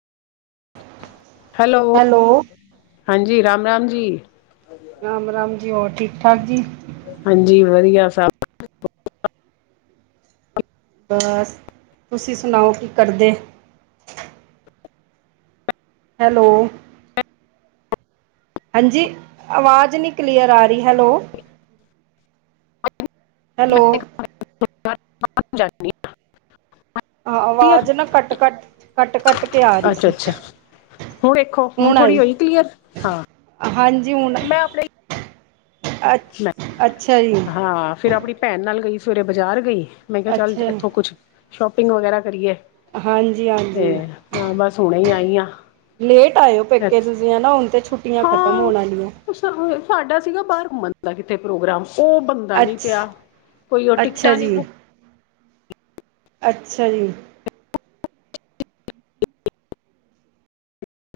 Hello ਹਾਂਜੀ, ਰਾਮ-ਰਾਮ ਜੀ। ਰਾਮ ਰਾਮ ਜੀ, ਔਰ ਠੀਕ ਠਾਕ ਜੀ? ਹਾਂਜੀ, ਵਧੀਆ ਸਭ। ਬਸ ਤੁਸੀਂ ਸੁਣਾਓ, ਕੀ ਕਰਦੇ? ਹੈਲੋ, ਹਾਂਜੀ, ਆਵਾਜ਼ ਨੀ ਕਲੀਅਰ ਆ ਰੀ ਹੈਲੋ। ਹੈਲੋ? ਜਾ ਆਹ ਆਵਾਜ਼ ਨਾ, ਕੱਟ-ਕੱਟ-ਕੱਟ-ਕੱਟ ਕੇ ਆ ਰਹੀ ਅੱਛਾ ਸੀ। ਅੱਛਾ ਹੁਣ ਦੇੇਖੋ, ਹੁਣ ਥੋੜ੍ਹੀ ਹੋਈ ਕਲੀਅਰ? ਹਾਂ। ਜੂਨ ਮੈਂ ਆਪਣੇ ਮੈਂ, ਹਾਂ! ਫਿਰ ਆਪਣੀ ਭੈਣ ਨਾਲ ਗਈ। ਸਵੇਰੇ ਬਜ਼ਾਰ ਗਈ। ਮੈਂ ਕਿਹਾ, ਚੱਲ! ਅੱਛਾ ਇੱਥੋਂ ਕੁਛ ਸ਼ੋਪਿੰਗ ਵਗੈਰਾ ਕਰੀਏ। ਹਾਂਜੀ ਤੇ ਹਾਂਜੀ ਹਾਂ! ਬਸ ਹੁਣੇ ਹੀ ਆਏ ਲੇਟ ਆਏਓ ਪੇਕੇ ਤੁਸੀਂ ਹੇਨਾ? ਹੁਣ ਤੇ ਛੁੱਟੀਆਂ ਖਤਮ ਹੋਣ ਆਲੀਆਂ ਹੈ। ਸਾਹਾਡਾ ਸੀਗਾ, ਬਾਹਰ ਘੁੰਮਣ ਦਾ ਕਿੱਥੇ ਪ੍ਰੋਗਰਾਮ। ਉਹ ਬੰਦਾ ਨਹੀਂ ਅੱਛ ਪਿਆ। ਕੋਈ ਉਹ ਅੱਛਾ ਟਿਕਟਾਂ ਨਹੀਂ ਜੀ ਬੁੱਕ ਅੱਛਾ ਜੀ।